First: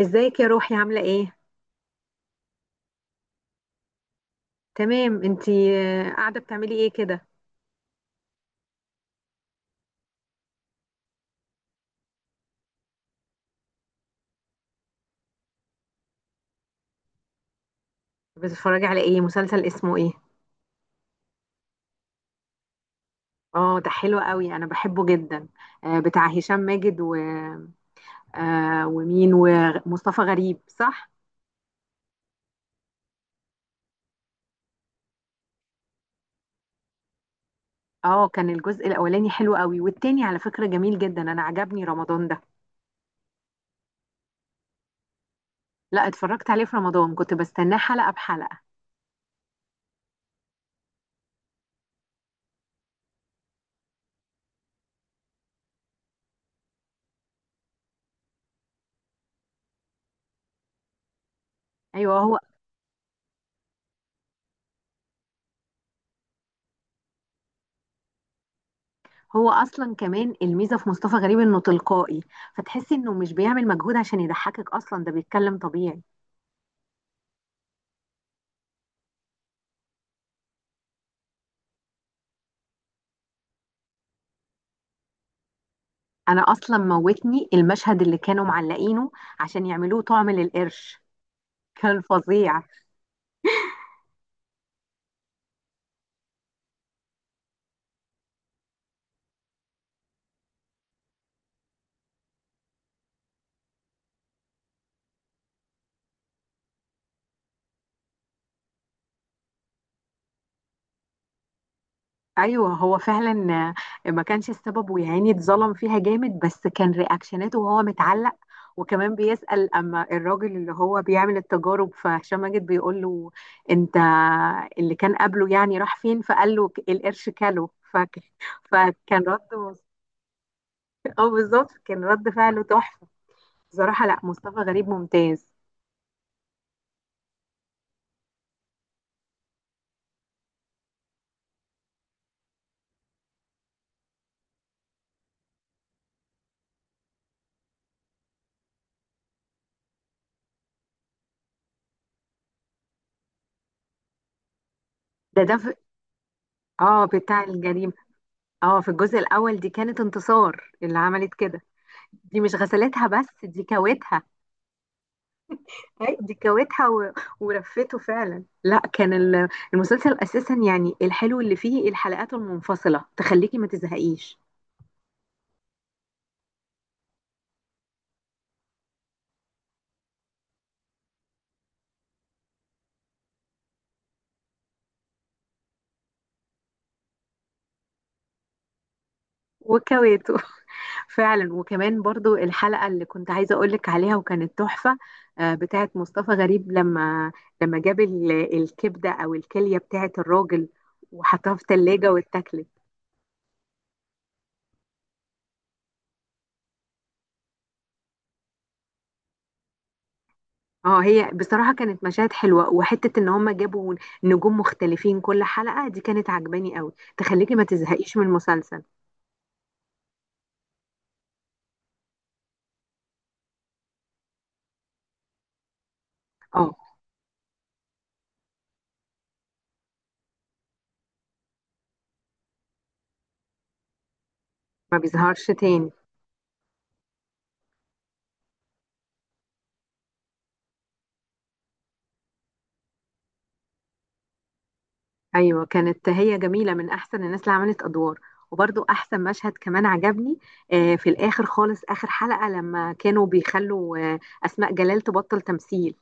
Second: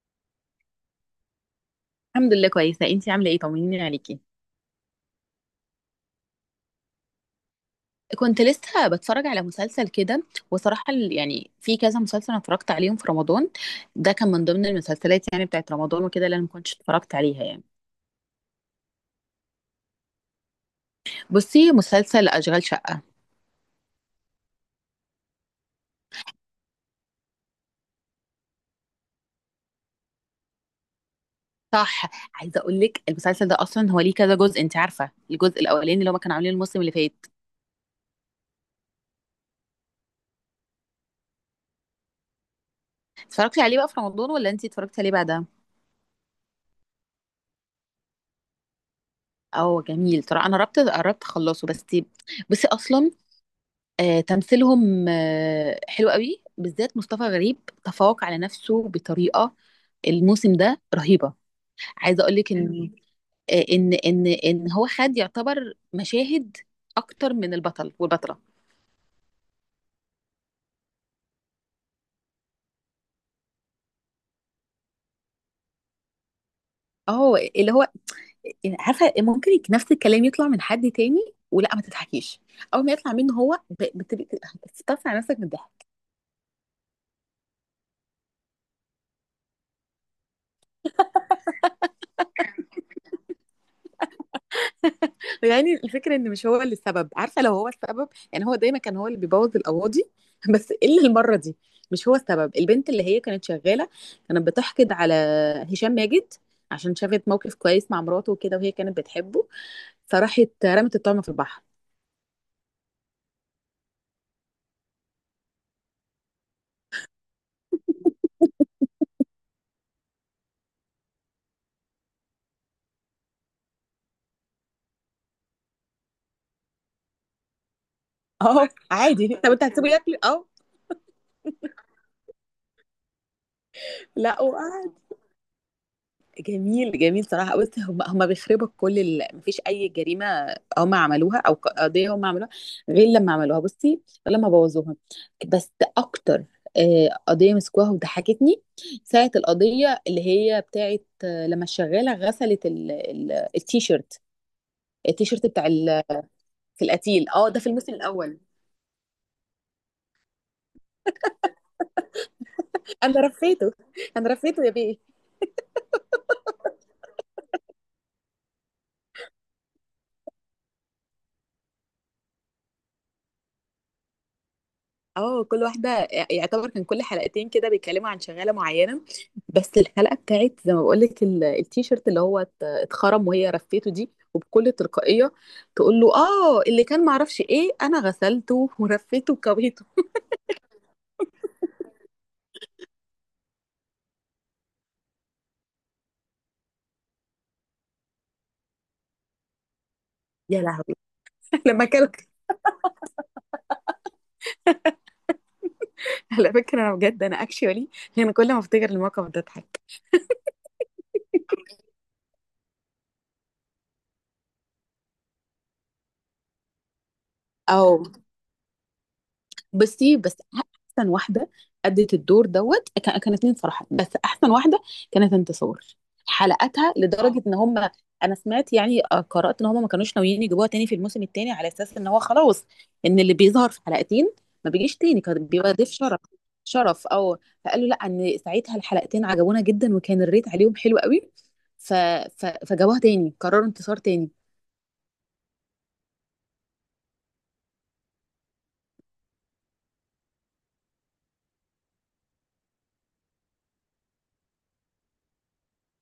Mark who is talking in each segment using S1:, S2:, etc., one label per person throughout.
S1: ازيك يا روحي عاملة ايه؟
S2: الحمد لله كويسة، انتي عاملة ايه؟ طمنيني عليكي.
S1: تمام انتي. قاعدة بتعملي ايه كده؟
S2: كنت لسه بتفرج على مسلسل كده. وصراحة يعني في كذا مسلسل انا اتفرجت عليهم في رمضان. ده كان من ضمن المسلسلات يعني بتاعت رمضان وكده اللي انا ما كنتش اتفرجت عليها يعني.
S1: بتتفرجي على ايه؟ مسلسل اسمه ايه؟
S2: بصي، مسلسل اشغال شقة.
S1: اه، ده حلو قوي انا بحبه جدا. بتاع هشام ماجد و... آه، ومين ومصطفى غريب صح؟
S2: صح. عايزة اقول لك المسلسل ده اصلا هو ليه كذا جزء، انت عارفة الجزء الاولاني اللي هما كانوا عاملينه الموسم اللي فات.
S1: اه، كان الجزء الاولاني حلو قوي، والتاني على فكرة جميل جدا، انا عجبني رمضان ده.
S2: اتفرجتي عليه بقى في رمضان ولا انتي اتفرجتي عليه بعدها؟
S1: لا، اتفرجت عليه في رمضان، كنت بستناه حلقة بحلقة.
S2: اه جميل، ترى انا قربت قربت اخلصه بس. بصي اصلا. تمثيلهم حلو قوي بالذات مصطفى غريب. تفوق على نفسه بطريقة. الموسم ده رهيبة.
S1: ايوه
S2: عايزة اقول
S1: هو.
S2: لك ان ان هو خد يعتبر مشاهد اكتر من البطل والبطلة.
S1: هو اصلا كمان الميزة في مصطفى غريب انه تلقائي، فتحسي انه مش بيعمل مجهود عشان يضحكك، اصلا ده بيتكلم طبيعي.
S2: اهو اللي هو. عارفة، ممكن نفس الكلام يطلع من حد تاني ولا ما تضحكيش. اول ما يطلع منه هو بتبقي بتستفسر على نفسك من الضحك.
S1: انا اصلا موتني المشهد اللي كانوا معلقينه عشان يعملوه طعم للقرش، كان فظيع.
S2: يعني الفكرة ان مش هو اللي السبب، عارفة لو هو السبب يعني، هو دايما كان هو اللي بيبوظ القواضي. بس الا المرة دي. مش هو السبب، البنت اللي هي كانت شغالة كانت بتحقد على هشام ماجد عشان شافت موقف كويس مع مراته وكده، وهي كانت بتحبه. فراحت رمت الطعمة في البحر.
S1: ايوه هو فعلا. ما كانش السبب ويا عيني اتظلم فيها جامد، بس كان رياكشناته وهو متعلق، وكمان بيسأل. اما الراجل اللي هو بيعمل التجارب فهشام ماجد بيقول له: انت اللي كان قبله يعني راح فين؟ فقال له: القرش كله فك..."
S2: اه،
S1: فكان
S2: عادي،
S1: رد.
S2: طب انت هتسيبه ياكل، اه.
S1: اه بالظبط، كان رد فعله تحفة. بصراحة لا،
S2: لا.
S1: مصطفى غريب ممتاز.
S2: جميل، جميل صراحة. بُص، هم بيخربوا كل ال، ما فيش أي جريمة هم عملوها، أو قضية هم عملوها غير لمّا عملوها، بُصّي، غير لمّا بوّظوها. بس أكتر قضية مسكوها وضحكتني، ساعة القضية اللي هي بتاعة لمّا الشغالة غسلت ال التيشيرت،
S1: ده
S2: التيشيرت
S1: ده
S2: بتاع
S1: في-
S2: ال في
S1: اه،
S2: القتيل.
S1: بتاع
S2: آه، ده في
S1: الجريمة.
S2: الموسم الأول.
S1: اه في الجزء الاول، دي كانت انتصار اللي عملت كده. دي مش غسلتها،
S2: أنا
S1: بس دي
S2: رفيته،
S1: كوتها.
S2: أنا رفيته يا بيه.
S1: أي، دي كوتها و... ورفته فعلا. لا، كان المسلسل اساسا يعني الحلو اللي فيه الحلقات المنفصله تخليكي ما تزهقيش.
S2: اه، كل واحدة يعتبر كان كل حلقتين كده بيتكلموا عن شغالة معينة. بس الحلقة بتاعت زي ما بقولك التيشيرت اللي هو اتخرم وهي رفيته دي وبكل تلقائية تقول له اه اللي كان معرفش ايه، انا غسلته ورفيته وكويته.
S1: وكويته. فعلا. وكمان برضو الحلقة اللي كنت عايزة أقولك عليها وكانت تحفة، بتاعت مصطفى غريب، لما جاب الكبدة أو الكلية بتاعت
S2: يا
S1: الراجل،
S2: لهوي.
S1: وحطها في
S2: لما كان
S1: تلاجة واتاكلت.
S2: على فكرة انا بجد انا اكشولي، يعني كل ما افتكر الموقف ده اضحك.
S1: اه، هي بصراحة كانت مشاهد حلوة، وحتة ان هم جابوا نجوم مختلفين كل حلقة، دي كانت عجباني قوي، تخليكي ما
S2: اه،
S1: تزهقيش من المسلسل.
S2: بصي، بس احسن واحده ادت الدور كانت مين صراحه، بس احسن واحده كانت انتصار.
S1: اه،
S2: حلقتها لدرجه اه ان هم، انا سمعت يعني، قرات ان هم ما كانوش ناويين يجيبوها تاني في الموسم التاني على اساس ان هو خلاص، ان اللي بيظهر في حلقتين ما بيجيش
S1: ما
S2: تاني
S1: بيظهرش
S2: كان بيبقى ضيف
S1: تاني.
S2: شرف. شرف او فقالوا لا ان ساعتها الحلقتين عجبونا جدا، وكان الريت عليهم حلو قوي، ف... فجابوها تاني، قرروا انتصار تاني.
S1: ايوه كانت هي جميلة، من احسن الناس اللي عملت ادوار. وبرضو احسن مشهد كمان عجبني، في الاخر خالص، اخر حلقة لما كانوا بيخلوا اسماء جلال تبطل تمثيل.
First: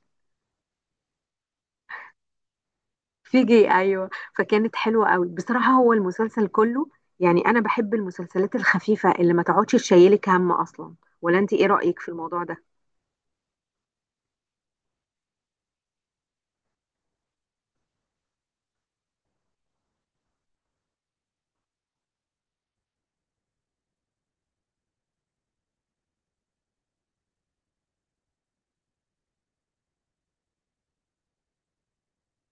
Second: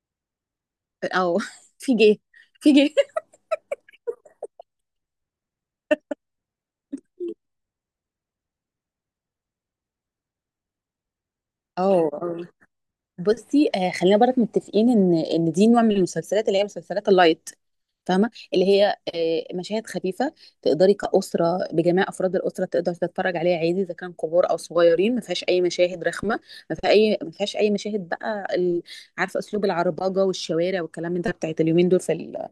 S2: او في جه، في جه.
S1: فيجي، ايوه. فكانت حلوه قوي بصراحه، هو المسلسل كله يعني انا بحب المسلسلات الخفيفه اللي ما تقعدش تشيلك هم اصلا. ولا انت ايه رايك في
S2: اه،
S1: الموضوع ده؟
S2: بصي، خلينا برك متفقين ان دي نوع من المسلسلات اللي هي مسلسلات اللايت، فاهمه اللي هي مشاهد خفيفه. تقدري كاسره بجميع افراد الاسره، تقدر تتفرج عليها عادي اذا كان كبار او صغيرين، ما فيهاش اي مشاهد رخمه. ما فيهاش اي مشاهد بقى عارفه، اسلوب العربجه والشوارع والكلام من ده بتاعت اليومين دول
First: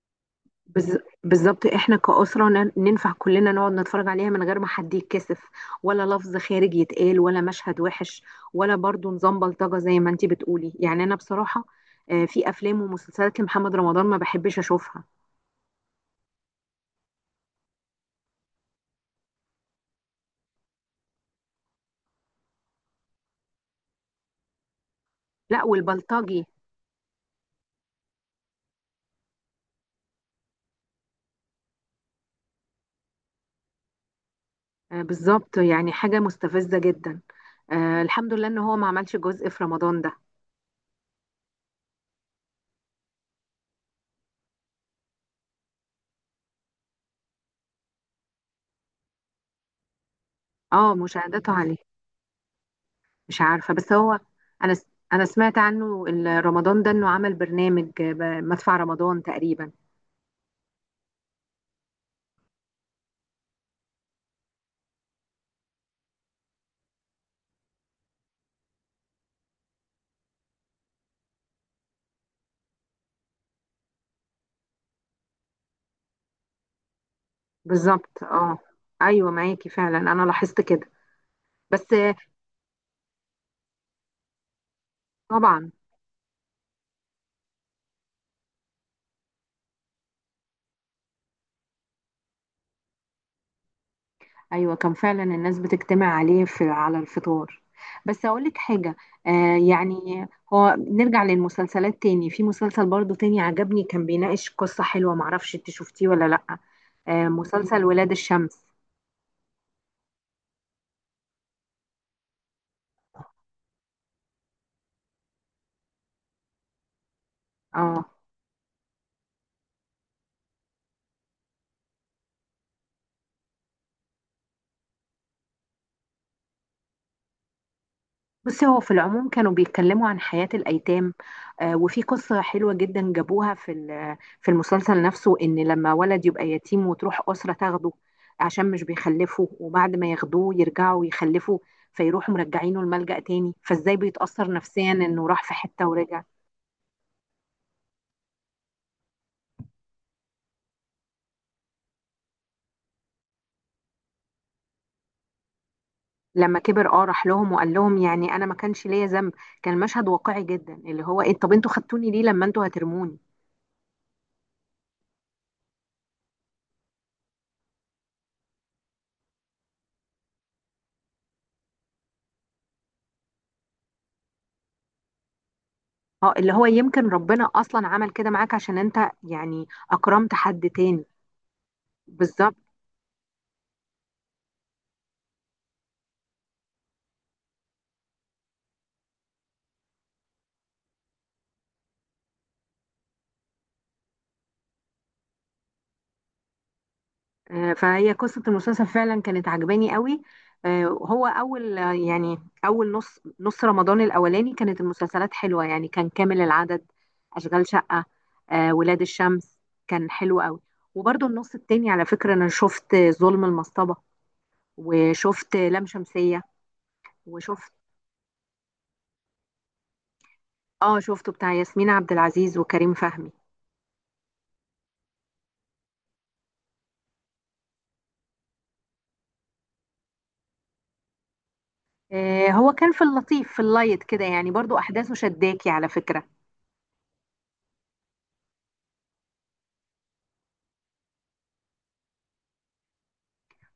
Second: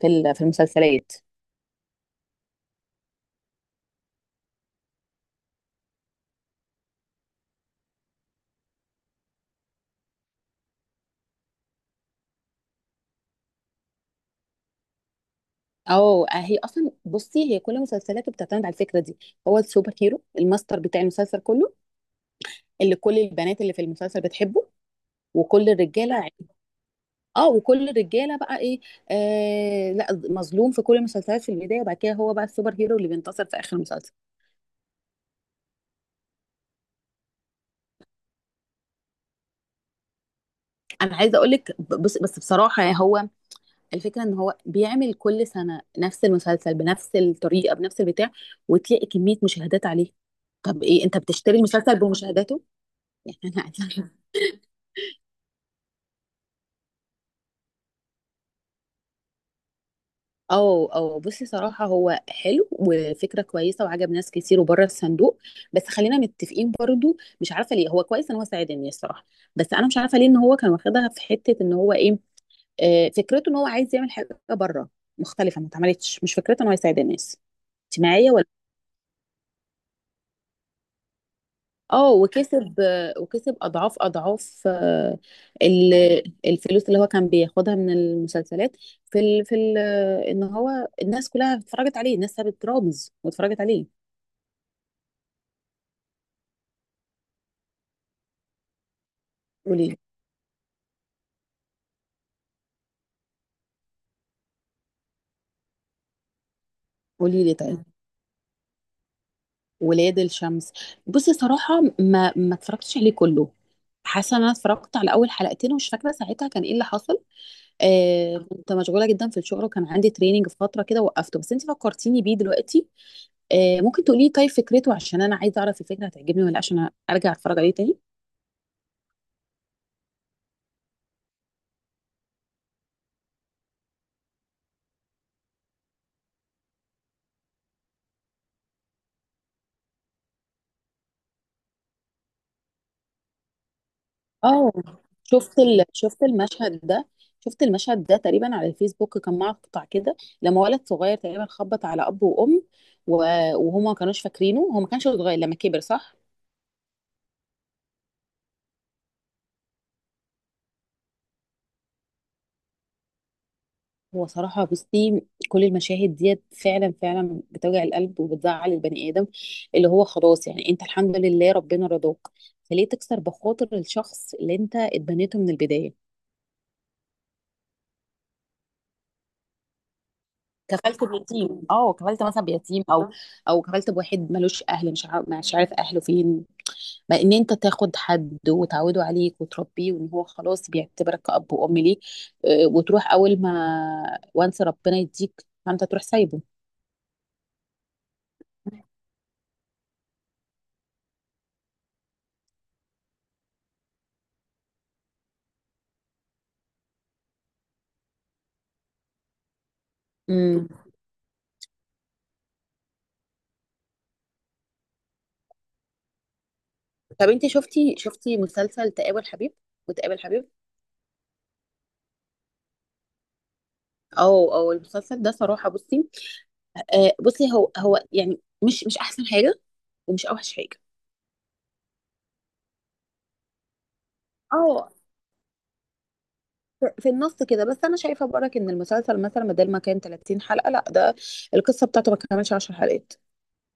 S2: في المسلسلات.
S1: بالظبط، احنا كأسرة ننفع كلنا نقعد نتفرج عليها من غير ما حد يتكسف، ولا لفظ خارج يتقال، ولا مشهد وحش، ولا برضو نظام بلطجة زي ما انت بتقولي. يعني انا بصراحة، في افلام ومسلسلات لمحمد رمضان ما بحبش اشوفها.
S2: او، هي اصلا بصي، هي كل مسلسلاته بتعتمد على الفكره دي. هو السوبر هيرو الماستر بتاع المسلسل كله، اللي كل البنات اللي في المسلسل بتحبه،
S1: لا،
S2: وكل الرجاله
S1: والبلطجي.
S2: اه وكل الرجاله بقى ايه، لا، مظلوم في كل المسلسلات في البدايه، وبعد كده هو بقى السوبر هيرو اللي بينتصر في اخر المسلسل.
S1: بالظبط، يعني حاجة مستفزة جدا. آه، الحمد لله ان هو ما عملش جزء في رمضان ده.
S2: انا عايزه اقول لك، بس بصراحه يعني هو، الفكره ان هو بيعمل كل سنه نفس المسلسل بنفس الطريقه بنفس البتاع، وتلاقي كميه مشاهدات عليه. طب
S1: اه،
S2: ايه، انت
S1: مشاهداته
S2: بتشتري
S1: عليه.
S2: المسلسل بمشاهداته؟
S1: مش عارفة،
S2: يعني.
S1: بس هو انا س- انا سمعت عنه رمضان ده انه عمل برنامج، مدفع رمضان تقريبا.
S2: اه، اه، بصي صراحة هو حلو وفكرة كويسة وعجب ناس كتير وبره الصندوق. بس خلينا متفقين برضو، مش عارفة ليه، هو كويس ان هو ساعد الناس صراحة. بس انا مش عارفة ليه ان هو كان واخدها في حتة ان هو ايه، فكرته ان هو عايز يعمل حاجة بره مختلفة ما اتعملتش، مش فكرته ان هو يساعد الناس. انت
S1: بالظبط
S2: معايا ولا؟
S1: اه. ايوه معاكي فعلا، انا لاحظت كده. بس
S2: اه وكسب، وكسب اضعاف اضعاف،
S1: طبعا.
S2: ال- الفلوس اللي هو كان بياخدها من المسلسلات في ال... في ال... ان هو الناس كلها اتفرجت عليه، الناس سابت رامز واتفرجت عليه.
S1: ايوه كان فعلا الناس بتجتمع عليه في على الفطار. بس اقول لك حاجه،
S2: قولي لي.
S1: يعني هو نرجع للمسلسلات تاني، في مسلسل برضو تاني عجبني، كان بيناقش قصه حلوه، معرفش انت شفتيه ولا لا. آه،
S2: قولي لي طيب.
S1: مسلسل ولاد الشمس.
S2: ولاد الشمس. بصي صراحة ما اتفرجتش عليه كله. حاسة ان انا اتفرجت على اول حلقتين ومش فاكرة ساعتها كان ايه اللي حصل.
S1: اه،
S2: كنت مشغولة جدا في الشغل وكان عندي تريننج في فترة كده وقفته، بس انت فكرتيني بيه دلوقتي. ممكن تقولي لي طيب فكرته، عشان انا عايزة اعرف الفكرة هتعجبني ولا لأ، عشان ارجع اتفرج عليه تاني.
S1: بصي هو في العموم كانوا بيتكلموا عن حياة الأيتام. وفي قصة حلوة جدا جابوها في في المسلسل نفسه، إن لما ولد يبقى يتيم وتروح أسرة تاخده عشان مش بيخلفه، وبعد ما ياخدوه يرجعوا يخلفوا، فيروحوا مرجعينه الملجأ تاني، فإزاي بيتأثر
S2: اه،
S1: نفسيا إنه راح في
S2: شفت ال...
S1: حتة ورجع.
S2: شفت المشهد ده شفت المشهد ده تقريبا على الفيسبوك، كان مقطع كده، لما ولد صغير تقريبا خبط على اب وام و... وهما ما كانوش فاكرينه، هو ما كانش صغير لما كبر صح؟
S1: لما كبر، اه، راح لهم وقال لهم يعني أنا ما كانش ليا ذنب. كان مشهد واقعي جدا، اللي هو إيه، طب أنتوا خدتوني ليه لما أنتوا هترموني؟
S2: هو صراحة بصي، كل المشاهد ديت فعلا فعلا بتوجع القلب وبتزعل البني آدم، اللي هو خلاص يعني، انت الحمد لله ربنا رضاك، فليه تكسر بخاطر الشخص اللي انت اتبنيته من البداية؟
S1: اه، اللي هو يمكن ربنا أصلا عمل كده معاك عشان أنت يعني أكرمت حد
S2: كفلت
S1: تاني.
S2: بيتيم، اه، كفلت مثلا
S1: بالظبط.
S2: بيتيم او او كفلت بواحد ملوش اهل، مش عارف اهله فين. ما ان انت تاخد حد وتعوده عليك وتربيه وان هو خلاص بيعتبرك كأب وأم ليه، وتروح اول ما وانس ربنا يديك فانت تروح سايبه.
S1: فهي قصة المسلسل فعلا كانت عجباني قوي. آه، هو أول آه، يعني أول نص نص رمضان الأولاني كانت المسلسلات حلوة يعني كان كامل العدد: أشغال شقة، ولاد الشمس، كان حلو قوي.
S2: امم
S1: وبرضه النص التاني على فكرة أنا شفت ظلم المصطبة، وشفت لام شمسية،
S2: طب انت
S1: وشفت.
S2: شفتي مسلسل تقابل حبيب وتقابل حبيب؟
S1: اه، شفته بتاع ياسمين عبد العزيز وكريم فهمي.
S2: او المسلسل ده صراحة بصي، بصي هو يعني مش احسن حاجة ومش اوحش حاجة.
S1: هو كان في اللطيف في اللايت كده، يعني برضه
S2: اه،
S1: أحداثه شداكي على فكرة.
S2: في النص كده، بس انا شايفه برك ان المسلسل مثلا بدل ما كان 30 حلقه، لا ده القصه بتاعته ما كملش 10 حلقات.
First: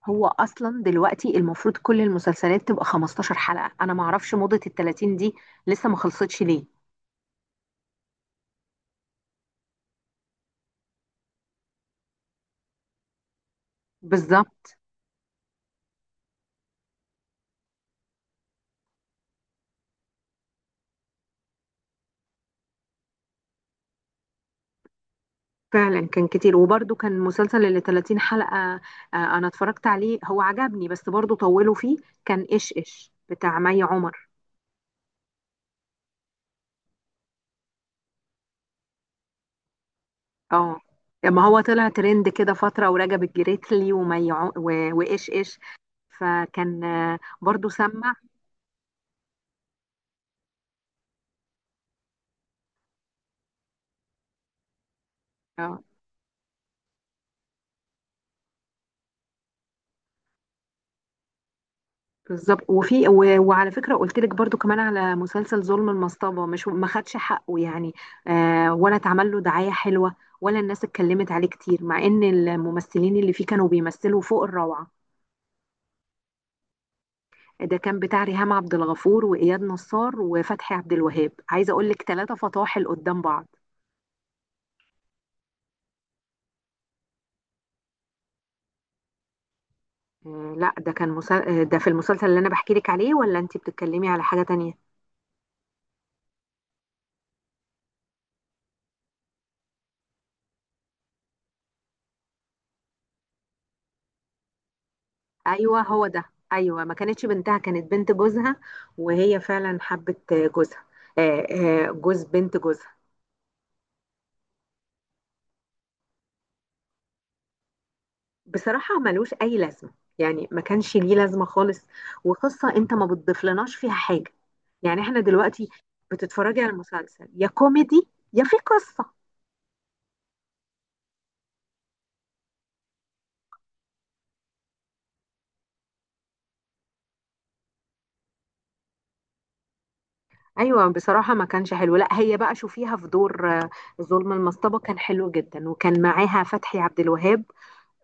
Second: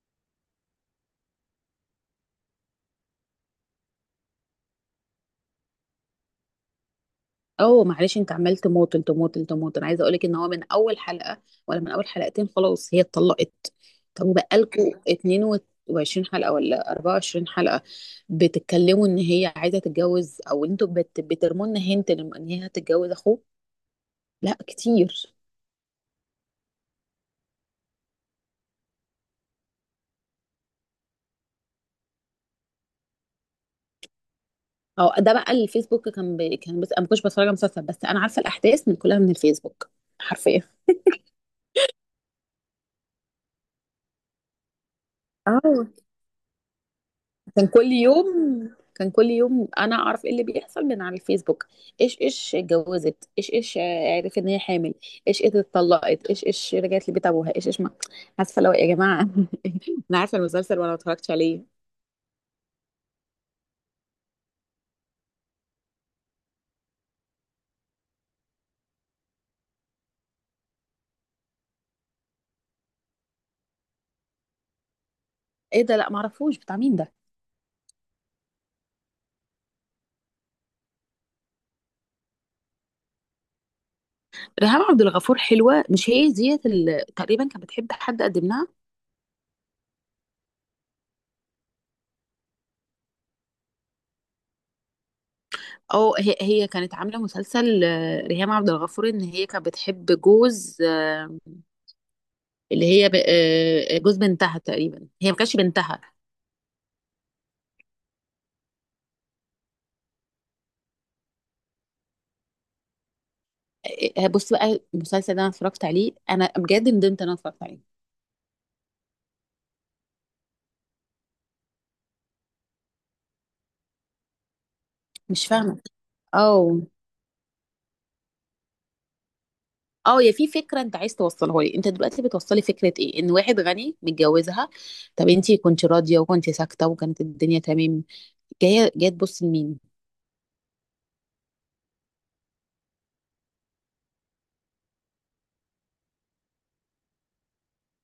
S1: هو اصلا دلوقتي المفروض كل المسلسلات تبقى 15 حلقة، انا ما اعرفش موضة ال 30 دي، لسه ما خلصتش ليه.
S2: اه، معلش، انت عمال تماطل تماطل تماطل. انا عايزه اقولك ان هو من اول حلقه ولا من اول حلقتين خلاص هي اتطلقت. طب
S1: بالظبط.
S2: وبقالكوا 22 حلقه ولا 24 حلقه، بتتكلموا ان هي عايزه تتجوز، او انتوا بترموا لنا هنت ان هي هتتجوز اخوه. لا، كتير.
S1: فعلا كان كتير، وبرده كان مسلسل اللي 30 حلقة، انا اتفرجت عليه، هو عجبني بس برده طولوا فيه. كان ايش ايش بتاع مي عمر.
S2: او ده بقى الفيسبوك، كان، بس انا ما كنتش بتفرج على مسلسل، بس انا عارفه الاحداث من كلها من الفيسبوك، حرفيا.
S1: اه، ما هو طلع ترند كده فترة، ورجب الجريتلي ومي عم... و... وايش ايش.
S2: اه،
S1: فكان
S2: كان
S1: برده
S2: كل
S1: سمع
S2: يوم، كان كل يوم انا اعرف ايه اللي بيحصل من على الفيسبوك. ايش ايش اتجوزت، ايش ايش عرفت ان هي حامل، ايش ايش
S1: آه.
S2: اتطلقت، ايش ايش رجعت لبيت ابوها، ايش ايش ما عارفه، لو يا جماعه. انا عارفه المسلسل وانا ما اتفرجتش عليه.
S1: بالظبط. وفي وعلى فكره قلت لك برضو كمان على مسلسل ظلم المصطبه، مش ما خدش حقه يعني، آه، ولا اتعمل له دعايه حلوه، ولا الناس اتكلمت عليه كتير، مع ان الممثلين اللي فيه كانوا بيمثلوا فوق الروعه.
S2: ايه ده؟ لا ما اعرفوش بتاع مين ده.
S1: ده كان بتاع ريهام عبد الغفور واياد نصار وفتحي عبد الوهاب، عايزه اقول لك ثلاثه فطاحل قدام بعض.
S2: ريهام عبد الغفور حلوه، مش هي ديت تقريبا كانت بتحب حد قدم لها؟
S1: لا، ده كان مسل... آه، ده في المسلسل اللي انا بحكي لك عليه، ولا انت بتتكلمي على حاجه تانية؟
S2: او هي كانت عامله مسلسل، ريهام عبد الغفور ان هي كانت بتحب جوز، اللي هي جوز بنتها تقريبا، هي ما كانتش
S1: ايوه
S2: بنتها.
S1: هو ده. ايوه، ما كانتش بنتها، كانت بنت جوزها، وهي فعلا حبت جوزها. آه، جوز بنت جوزها.
S2: إيه، بص بقى، المسلسل ده انا اتفرجت عليه، انا بجد ندمت ان انا اتفرجت عليه.
S1: بصراحه ملوش اي لازمه، يعني ما كانش ليه لازمه خالص. وقصه انت ما بتضيفلناش فيها حاجه. يعني احنا
S2: مش
S1: دلوقتي
S2: فاهمه.
S1: بتتفرجي على
S2: اه،
S1: المسلسل يا كوميدي يا في قصه.
S2: اه، يا في فكره انت عايز توصلها لي، انت دلوقتي بتوصلي فكره ايه؟ ان واحد غني متجوزها؟ طب انت كنت راضيه وكنت ساكته وكانت الدنيا تمام، جايه جايه تبص لمين؟
S1: ايوه بصراحه ما كانش حلو. لا، هي بقى شوفيها في دور ظلم المصطبه، كان حلو جدا، وكان معاها فتحي عبد الوهاب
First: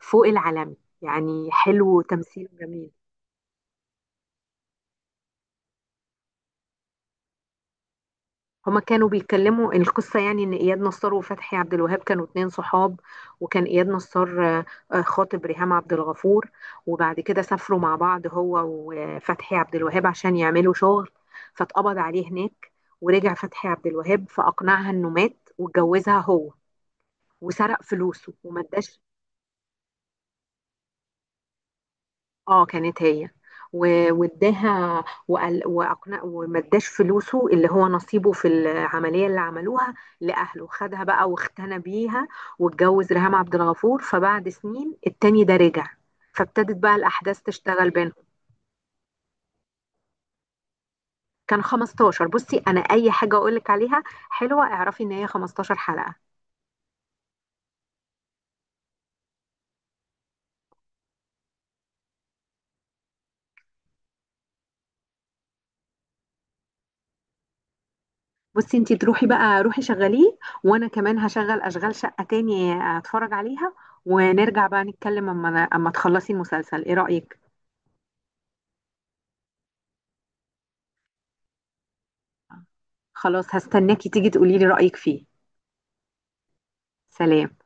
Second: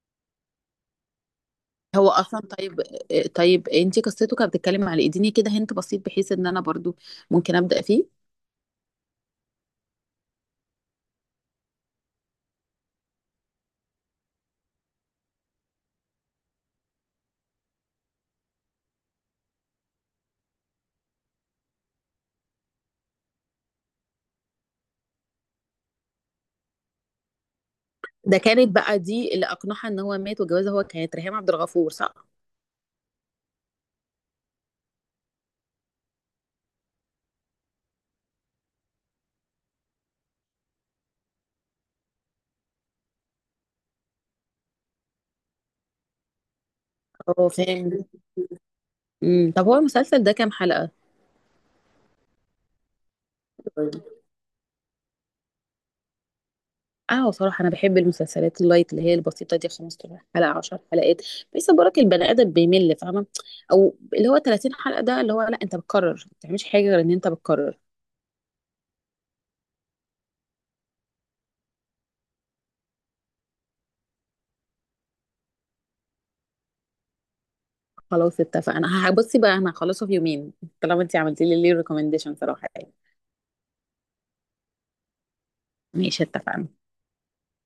S1: فوق العالمي، يعني حلو
S2: هو اصلا
S1: وتمثيله
S2: طيب.
S1: جميل.
S2: طيب، انت قصته كانت بتتكلم على ايه؟ اديني كده هنت بسيط بحيث ان انا برضو ممكن ابدا فيه.
S1: هما كانوا بيتكلموا القصة يعني إن إياد نصار وفتحي عبد الوهاب كانوا اتنين صحاب، وكان إياد نصار خاطب ريهام عبد الغفور، وبعد كده سافروا مع بعض هو وفتحي عبد الوهاب عشان يعملوا شغل، فاتقبض عليه هناك. ورجع فتحي عبد الوهاب، فأقنعها إنه مات واتجوزها هو، وسرق فلوسه
S2: ده
S1: وما
S2: كانت بقى
S1: اداش.
S2: دي اللي اقنعها ان هو مات وجوازها هو كانت ريهام عبد الغفور صح؟
S1: اه كانت هي. واداها، وقال واقنع وما اداش فلوسه اللي هو نصيبه في العمليه اللي عملوها لاهله، خدها بقى واختنى بيها، واتجوز ريهام عبد الغفور. فبعد سنين التاني ده رجع، فابتدت بقى الاحداث
S2: اه،
S1: تشتغل
S2: فاهم.
S1: بينهم.
S2: طب هو المسلسل ده كام حلقه؟
S1: كان 15. بصي، انا اي حاجه اقول لك عليها حلوه اعرفي ان هي 15 حلقه.
S2: اه، صراحة أنا بحب المسلسلات اللايت اللي هي البسيطة، دي 15 حلقة، 10 حلقات، بحيث برك البني آدم بيمل، فاهمة. أو اللي هو 30 حلقة، ده اللي هو لا، أنت بتكرر، ما بتعملش حاجة غير إن أنت بتكرر.
S1: بصي، انتي تروحي بقى روحي شغليه، وانا كمان هشغل اشغال شقه تاني اتفرج عليها، ونرجع بقى نتكلم اما تخلصي المسلسل. ايه رايك؟
S2: خلاص، اتفقنا، هبصي بقى، أنا هخلصه في يومين. طالما أنت عملتي لي ليه ريكومنديشن صراحة يعني.
S1: خلاص، هستناكي تيجي تقولي لي رأيك فيه.
S2: ماشي، اتفقنا.
S1: سلام.